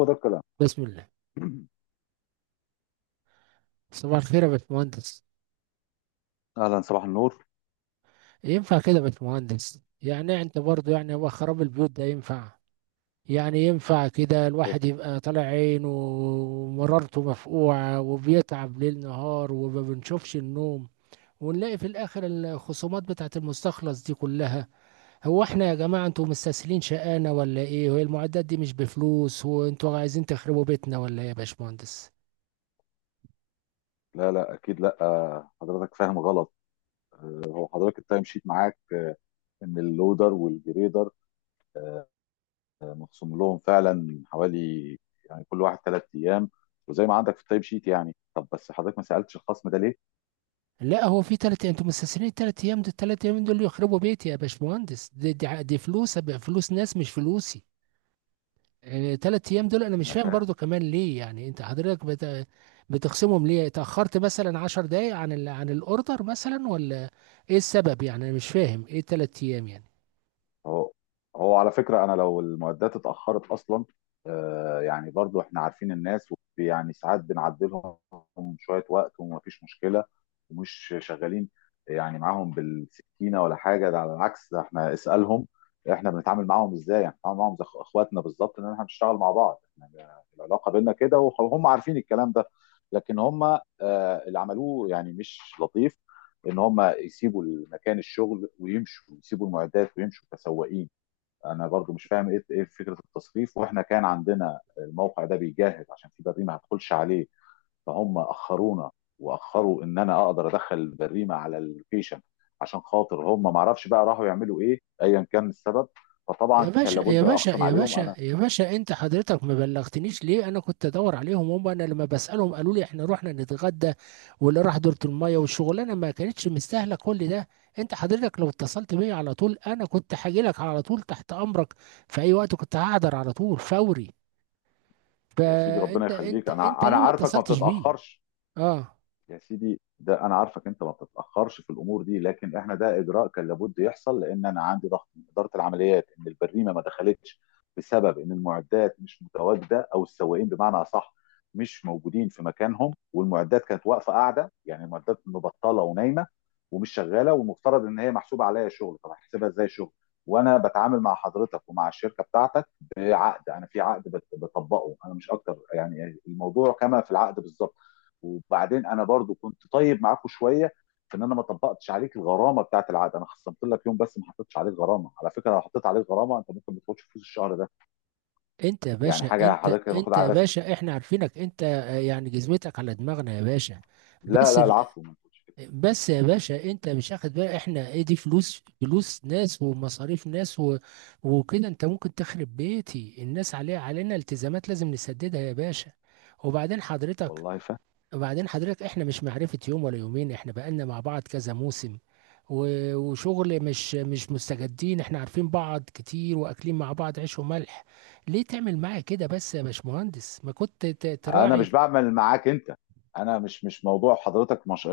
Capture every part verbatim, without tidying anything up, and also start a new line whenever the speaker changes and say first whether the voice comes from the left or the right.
left: هو ده الكلام.
right: بسم الله. صباح الخير يا باشمهندس.
left: اهلا، صباح النور.
right: ينفع كده يا باشمهندس؟ يعني انت برضه يعني هو خراب البيوت ده ينفع؟ يعني ينفع كده
left: إيه؟
right: الواحد يبقى طالع عينه ومرارته مفقوعة وبيتعب ليل نهار وما بنشوفش النوم، ونلاقي في الاخر الخصومات بتاعت المستخلص دي كلها؟ هو احنا يا جماعة انتوا مستسهلين شقانا ولا ايه؟ وهي المعدات دي مش بفلوس، وانتوا عايزين تخربوا بيتنا ولا ايه يا باشمهندس؟
left: لا لا اكيد لا، آه، حضرتك فاهم غلط. هو حضرتك التايم شيت معاك؟ ان اللودر والجريدر آه، مخصوم لهم فعلا حوالي، يعني كل واحد ثلاث ايام، وزي ما عندك في التايم شيت. يعني طب بس حضرتك ما سالتش الخصم ده ليه؟
right: لا هو في تلات، انتوا مستثمرين التلات ايام دول، التلات ايام دول يخربوا بيتي يا باشمهندس. دي, دي, ع- دي فلوس أب- فلوس ناس مش فلوسي. آه، تلات ايام دول انا مش
left: انا
right: فاهم
left: فاهم.
right: برضو كمان ليه، يعني انت حضرتك بت... بتخصمهم ليه؟ اتأخرت مثلا عشر دقايق عن ال... عن الاوردر مثلا، ولا ايه السبب؟ يعني انا مش فاهم ايه التلات ايام يعني.
left: هو هو على فكرة أنا لو المعدات اتأخرت أصلا، آه، يعني برضو إحنا عارفين الناس، يعني ساعات بنعدلهم شوية وقت ومفيش مشكلة ومش شغالين، يعني معاهم بالسكينة ولا حاجة. ده على العكس، ده إحنا اسألهم إحنا بنتعامل معاهم إزاي. يعني بنتعامل معاهم زي إخواتنا بالظبط، إن إحنا بنشتغل مع بعض، إحنا العلاقة بينا كده وهم عارفين الكلام ده. لكن هم آه، اللي عملوه يعني مش لطيف، ان هم يسيبوا مكان الشغل ويمشوا، يسيبوا المعدات ويمشوا كسواقين. انا برضو مش فاهم ايه ايه فكره التصريف، واحنا كان عندنا الموقع ده بيجهز عشان في بريمه ما هتدخلش عليه، فهم اخرونا واخروا ان انا اقدر ادخل البريمه على اللوكيشن. عشان خاطر هم ما اعرفش بقى راحوا يعملوا ايه، ايا كان السبب فطبعا
right: يا
left: كان
right: باشا يا
left: لابد
right: باشا
left: اخصم
right: يا
left: عليهم
right: باشا
left: انا.
right: يا باشا، انت حضرتك ما بلغتنيش ليه؟ انا كنت ادور عليهم هم، انا لما بسالهم قالوا لي احنا رحنا نتغدى واللي راح دورة الميه، والشغلانه ما كانتش مستاهله كل ده. انت حضرتك لو اتصلت بيا على طول انا كنت هاجي لك على طول تحت امرك في اي وقت، كنت هحضر على طول فوري.
left: يا سيدي ربنا
right: فانت
left: يخليك،
right: انت انت
left: انا انا
right: ليه ما
left: عارفك ما
right: اتصلتش بيه؟
left: بتتاخرش.
right: اه.
left: يا سيدي ده انا عارفك انت ما بتتاخرش في الامور دي، لكن احنا ده اجراء كان لابد يحصل، لان انا عندي ضغط من اداره العمليات ان البريمه ما دخلتش بسبب ان المعدات مش متواجده، او السواقين بمعنى اصح مش موجودين في مكانهم، والمعدات كانت واقفه قاعده، يعني المعدات مبطله ونايمه ومش شغاله، والمفترض ان هي محسوبه عليا شغل. طب هحسبها ازاي شغل وانا بتعامل مع حضرتك ومع الشركه بتاعتك بعقد؟ انا في عقد بت- بطبقه، انا مش اكتر، يعني الموضوع كما في العقد بالظبط. وبعدين انا برضو كنت طيب معاكم شويه في ان انا ما طبقتش عليك الغرامه بتاعت العقد. انا خصمت لك يوم بس ما حطيتش عليك غرامه. على فكره لو حطيت عليك غرامه انت ممكن ما تاخدش فلوس الشهر ده،
right: انت يا
left: يعني
right: باشا
left: حاجه
right: انت
left: حضرتك المفروض
right: انت يا
left: عارفها.
right: باشا احنا عارفينك انت، آه، يعني جزمتك على دماغنا يا باشا.
left: لا
right: بس
left: لا العفو، ما تقولش كده.
right: بس يا باشا، انت مش واخد بقى احنا ايه؟ دي فلوس، فلوس ناس ومصاريف ناس و... وكده. انت ممكن تخرب بيتي، الناس عليها علينا التزامات لازم نسددها يا باشا. وبعدين حضرتك
left: والله
right: وبعدين حضرتك احنا مش معرفة يوم ولا يومين، احنا بقالنا مع بعض كذا موسم و... وشغل مش مش مستجدين. احنا عارفين بعض كتير واكلين مع بعض عيش وملح. ليه تعمل معايا كده بس يا باشمهندس؟ ما كنت ت-
left: انا
right: تراعي
left: مش بعمل معاك انت، انا مش، مش موضوع حضرتك مش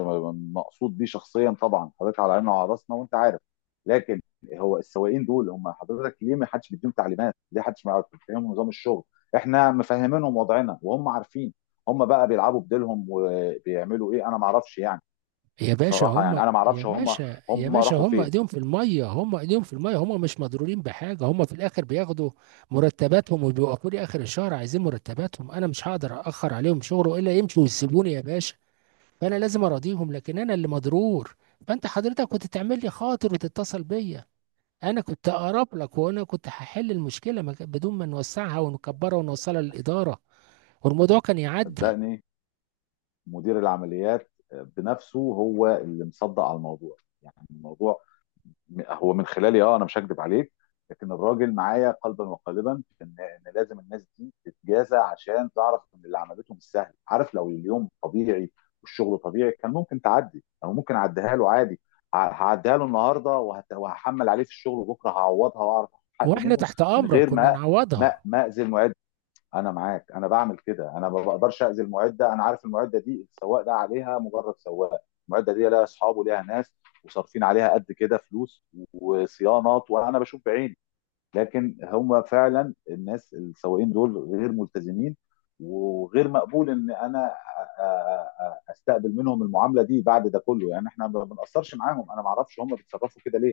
left: مقصود بيه شخصيا. طبعا حضرتك على عيننا وعلى راسنا وانت عارف. لكن هو السواقين دول، هم حضرتك ليه ما حدش بيديهم تعليمات؟ ليه حدش ما يعرف- بيفهمهم نظام الشغل؟ احنا مفهمينهم وضعنا وهم عارفين. هم بقى بيلعبوا بديلهم وبيعملوا ايه انا ما اعرفش يعني.
right: يا باشا
left: بصراحه
right: هم
left: يعني انا ما
right: يا
left: اعرفش، هم
right: باشا يا
left: هم
right: باشا
left: راحوا
right: هم
left: فين.
right: ايديهم في الميه، هم ايديهم في الميه. هم مش مضرورين بحاجه، هم في الاخر بياخدوا مرتباتهم وبيوقفوا لي اخر الشهر عايزين مرتباتهم. انا مش هقدر اخر عليهم شغله الا يمشوا ويسيبوني يا باشا، فانا لازم اراضيهم. لكن انا اللي مضرور. فانت حضرتك كنت تعمل لي خاطر وتتصل بيا، انا كنت اقرب لك وانا كنت هحل المشكله ما كان- بدون ما نوسعها ونكبرها ونوصلها للاداره، والموضوع كان يعدي.
left: صدقني مدير العمليات بنفسه هو اللي مصدق على الموضوع. يعني الموضوع هو من خلالي، اه انا مش هكذب عليك، لكن الراجل معايا قلبا وقالبا في ان ان لازم الناس دي تتجازى عشان تعرف ان اللي عملته مش سهل. عارف لو اليوم طبيعي والشغل طبيعي كان ممكن تعدي، او ممكن اعديها له عادي. ه- هعديها له النهارده، وهت- وهحمل عليه في الشغل وبكره هعوضها واعرف اخد حقي
right: واحنا
left: منه
right: تحت
left: من
right: امرك
left: غير
right: كنا
left: ما ما
right: نعوضها.
left: ما اذي المعد. انا معاك، انا بعمل كده. انا ما بقدرش اذي المعده، انا عارف المعده دي السواق ده عليها مجرد سواق. المعده دي لها اصحاب وليها ناس وصارفين عليها قد كده فلوس وصيانات وانا بشوف بعيني. لكن هم فعلا الناس السواقين دول غير ملتزمين، وغير مقبول ان انا أ- أ- استقبل منهم المعامله دي بعد ده كله. يعني احنا ما بنقصرش معاهم، انا ما اعرفش هم بيتصرفوا كده ليه.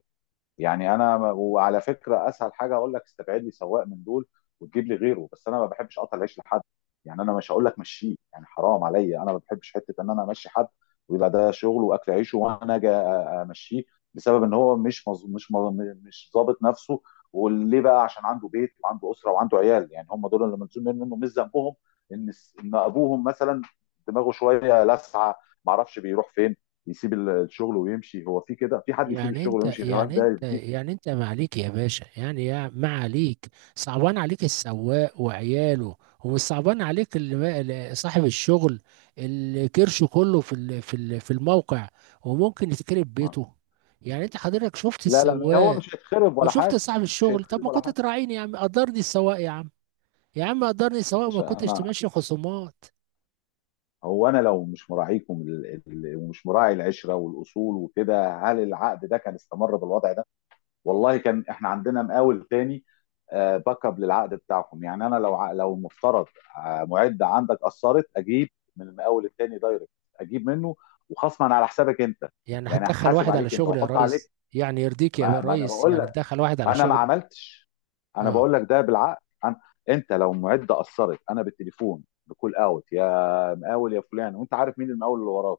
left: يعني انا م- وعلى فكره اسهل حاجه اقول لك استبعد لي سواق من دول وتجيب لي غيره، بس انا ما بحبش اقطع العيش لحد. يعني انا مش هقول لك مشيه، يعني حرام عليا. انا ما بحبش حته ان انا امشي حد ويبقى ده شغله واكل عيشه وانا اجي أ- أ- امشيه، بسبب ان هو مش مز... مش مز... مش ظابط نفسه. وليه بقى؟ عشان عنده بيت وعنده اسره وعنده عيال، يعني هم دول اللي ملزوم منه، مش ذنبهم ان الس- ان ابوهم مثلا دماغه شويه لسعه، ما اعرفش بيروح فين، يسيب ال- الشغل ويمشي. هو في كده؟ في حد يسيب
right: يعني
left: الشغل
right: انت
left: ويمشي؟ الهواف
right: يعني
left: ده
right: انت
left: يفديك.
right: يعني انت ما عليك يا باشا، يعني يا ما عليك. صعبان عليك السواق وعياله، ومش صعبان عليك اللي ما- اللي صاحب الشغل، اللي كرشه كله في ال- في ال- في الموقع وممكن يتكرب
left: ما-
right: بيته. يعني انت حضرتك شفت
left: لا لا، ما هو
right: السواق
left: مش هيتخرب ولا
right: وشفت
left: حاجه،
right: صاحب
left: مش
right: الشغل. طب
left: هيتخرب
right: ما
left: ولا
right: كنت
left: حاجه.
right: تراعيني يا عم؟ قدرني السواق يا عم، يا عم قدرني
left: يا
right: السواق وما
left: باشا
right: كنتش
left: انا،
right: تمشي خصومات.
left: هو انا لو مش مراعيكم ال- ال- ومش مراعي العشره والاصول وكده، هل العقد ده كان استمر بالوضع ده؟ والله كان احنا عندنا مقاول تاني، آه، باك اب للعقد بتاعكم. يعني انا لو ع- لو مفترض آه، معده عندك قصرت اجيب من المقاول التاني دايركت، اجيب منه وخصما على حسابك انت.
right: يعني
left: يعني
right: هتدخل
left: احاسب
right: واحد على
left: عليك انت
right: شغلي يا
left: واحط عليك،
right: ريس؟ يعني يرضيك يا
left: ما, ما انا
right: ريس
left: بقول،
right: يعني تدخل واحد
left: ما
right: على
left: انا ما
right: شغلي؟
left: عملتش، انا
right: اه.
left: بقول لك ده بالعقل أنا. انت لو معده قصرت انا بالتليفون بكول اوت، يا مقاول يا فلان وانت عارف مين المقاول اللي وراك.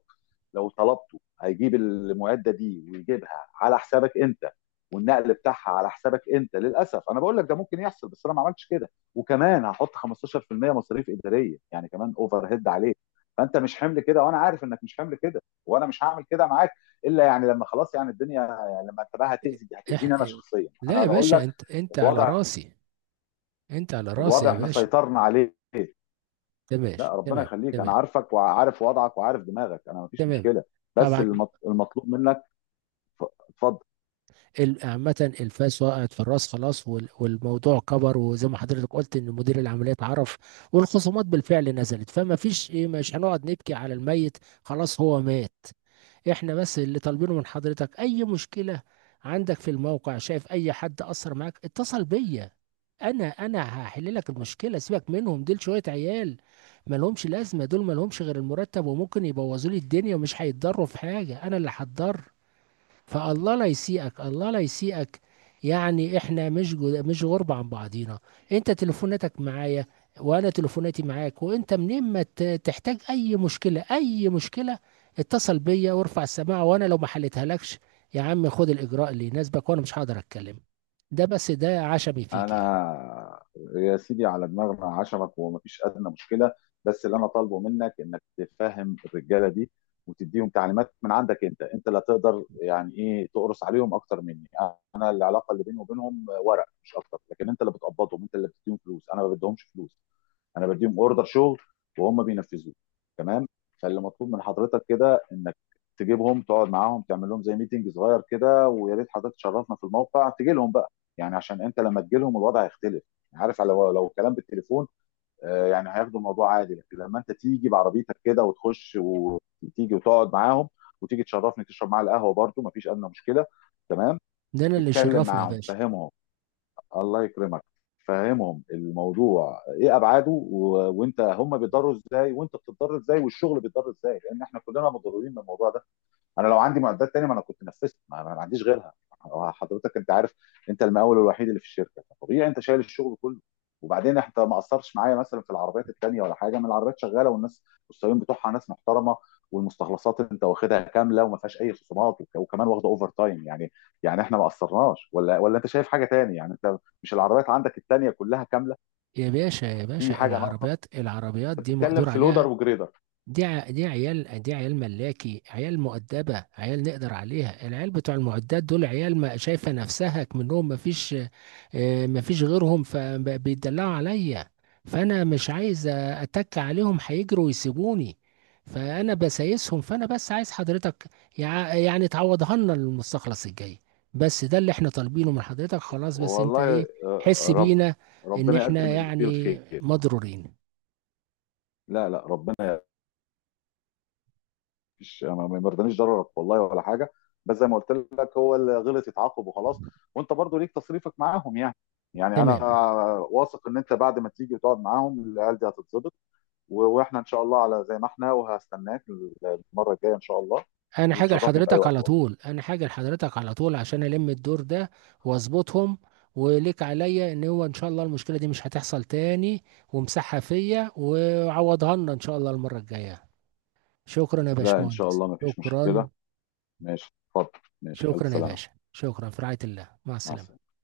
left: لو طلبته هيجيب المعده دي ويجيبها على حسابك انت، والنقل بتاعها على حسابك انت للاسف. انا بقول لك ده ممكن يحصل، بس انا ما عملتش كده، وكمان هحط خمسة عشر في المئة مصاريف اداريه، يعني كمان اوفر هيد عليك. فانت مش حمل كده وانا عارف انك مش حمل كده، وانا مش هعمل كده معاك الا يعني لما خلاص يعني الدنيا، لما انت بقى هتاذي،
right: إح...
left: هتاذيني انا شخصيا،
right: لا
left: انا
right: يا
left: بقول
right: باشا،
left: لك
right: انت انت على
left: الوضع،
right: راسي، انت على راسي
left: الوضع
right: يا
left: احنا
right: باشا.
left: سيطرنا عليه.
right: تمام.
left: لا ربنا
right: تمام
left: يخليك، انا
right: تمام.
left: عارفك وعارف وضعك وعارف دماغك، انا مفيش
right: تمام.
left: مشكله. بس
right: طبعا.
left: المط- المطلوب منك ف- اتفضل.
right: ال- عامة الفاس وقعت في الراس خلاص، وال- والموضوع كبر، وزي ما حضرتك قلت ان مدير العمليات عرف والخصومات بالفعل نزلت، فما فيش ايه، مش هنقعد نبكي على الميت، خلاص هو مات. احنا بس اللي طالبينه من حضرتك، اي مشكلة عندك في الموقع، شايف اي حد اثر معاك، اتصل بيا. انا انا هحل لك المشكله، سيبك منهم دول شويه عيال مالهمش لازمه، دول مالهمش غير المرتب، وممكن يبوظوا لي الدنيا ومش هيتضروا في حاجه، انا اللي هتضر. فالله لا يسيئك، الله لا يسيئك. يعني احنا مش جو، مش غربة عن بعضينا. انت تليفوناتك معايا وانا تليفوناتي معاك، وانت منين ما ت- تحتاج اي مشكلة، اي مشكلة، اتصل بيا وارفع السماعة. وانا لو ما حلتها لكش يا عم، خد الاجراء اللي يناسبك وانا مش هقدر اتكلم. ده بس ده عشمي فيك يعني.
left: انا يا سيدي على دماغنا، عشمك ومفيش ادنى مشكله. بس اللي انا طالبه منك انك تفهم الرجاله دي وتديهم تعليمات من عندك انت. انت لا تقدر يعني ايه تقرص عليهم اكتر مني. انا العلاقه اللي بيني وبينهم ورق مش اكتر، لكن انت اللي بتقبضهم، انت اللي بتديهم فلوس. انا ما بديهمش فلوس، انا بديهم اوردر شغل وهم بينفذوه، تمام. فاللي مطلوب من حضرتك كده انك تجيبهم تقعد معاهم تعمل لهم زي ميتنج صغير كده. ويا ريت حضرتك تشرفنا في الموقع، تجي لهم بقى. يعني عشان انت لما تجي لهم الوضع هيختلف. يعني عارف، لو لو الكلام بالتليفون آه، يعني هياخدوا الموضوع عادي، لكن لما انت تيجي بعربيتك كده وتخش وتيجي وتقعد معاهم وتيجي تشرفني تشرب معايا القهوه برده مفيش ادنى مشكله، تمام.
right: ده انا اللي
left: تتكلم
right: شرفنا يا
left: معاهم
right: باشا.
left: تفهمهم، الله يكرمك. فهمهم الموضوع ايه ابعاده، و... وانت هم بيتضروا ازاي وانت بتتضر ازاي والشغل بيتضر ازاي، لان احنا كلنا متضررين من الموضوع ده. انا لو عندي معدات تانية ما انا كنت نفذت، ما انا ما عنديش غيرها. هو حضرتك انت عارف، انت المقاول الوحيد اللي في الشركه، فطبيعي انت شايل الشغل كله. وبعدين انت ما قصرتش معايا مثلا في العربيات التانية، ولا حاجه من العربيات شغاله والناس والسواقين بتوعها ناس محترمه، والمستخلصات انت واخدها كامله وما فيهاش اي خصومات، وك- وكمان واخده اوفر تايم يعني. يعني احنا ما قصرناش، ولا ولا انت شايف حاجه تاني؟ يعني انت مش العربيات عندك التانية كلها كامله؟
right: يا باشا يا
left: في
right: باشا،
left: حاجه ناقصه؟
right: العربيات العربيات
left: انت
right: دي
left: بتتكلم
right: مقدور
left: في لودر
right: عليها.
left: وجريدر.
right: دي ع- دي عيال، دي عيال ملاكي، عيال مؤدبة، عيال نقدر عليها. العيال بتوع المعدات دول عيال ما شايفة نفسها، منهم ما فيش، آه، ما فيش غيرهم فبيدلعوا عليا. فأنا مش عايز أتك عليهم، هيجروا ويسيبوني، فأنا بسايسهم. فأنا بس عايز حضرتك يع- يعني تعوضها لنا المستخلص الجاي. بس ده اللي احنا طالبينه من حضرتك خلاص. بس انت ايه،
left: والله، آه،
right: حس
left: رب
right: بينا ان
left: ربنا
right: احنا
left: يقدم اللي فيه
right: يعني
left: الخير.
right: مضرورين.
left: لا لا، ربنا مش، ما ما يرضانيش ضررك والله ولا حاجه. بس زي ما قلت لك هو اللي غلط يتعاقب وخلاص، وانت برضو ليك تصريفك معاهم يعني. يعني انا
right: تمام.
left: واثق ان انت بعد ما تيجي وتقعد معاهم العيال دي هتتظبط. و- واحنا ان شاء الله على زي ما احنا، وهستناك المره الجايه ان شاء الله.
right: انا حاجة
left: وتشرفني في اي
right: لحضرتك
left: وقت
right: على
left: والله.
right: طول، انا حاجة لحضرتك على طول عشان الم الدور ده واظبطهم. وليك عليا ان هو ان شاء الله المشكلة دي مش هتحصل تاني، ومسحها فيا وعوضها لنا ان شاء الله المرة الجاية. شكرا يا
left: لا ان شاء
right: باشمهندس
left: الله ما فيش مشكله،
right: شكرا.
left: ماشي اتفضل، ماشي الف
right: شكرا يا باشا
left: سلامه،
right: شكرا، في رعاية الله، مع
left: مع
right: السلامة.
left: السلامه.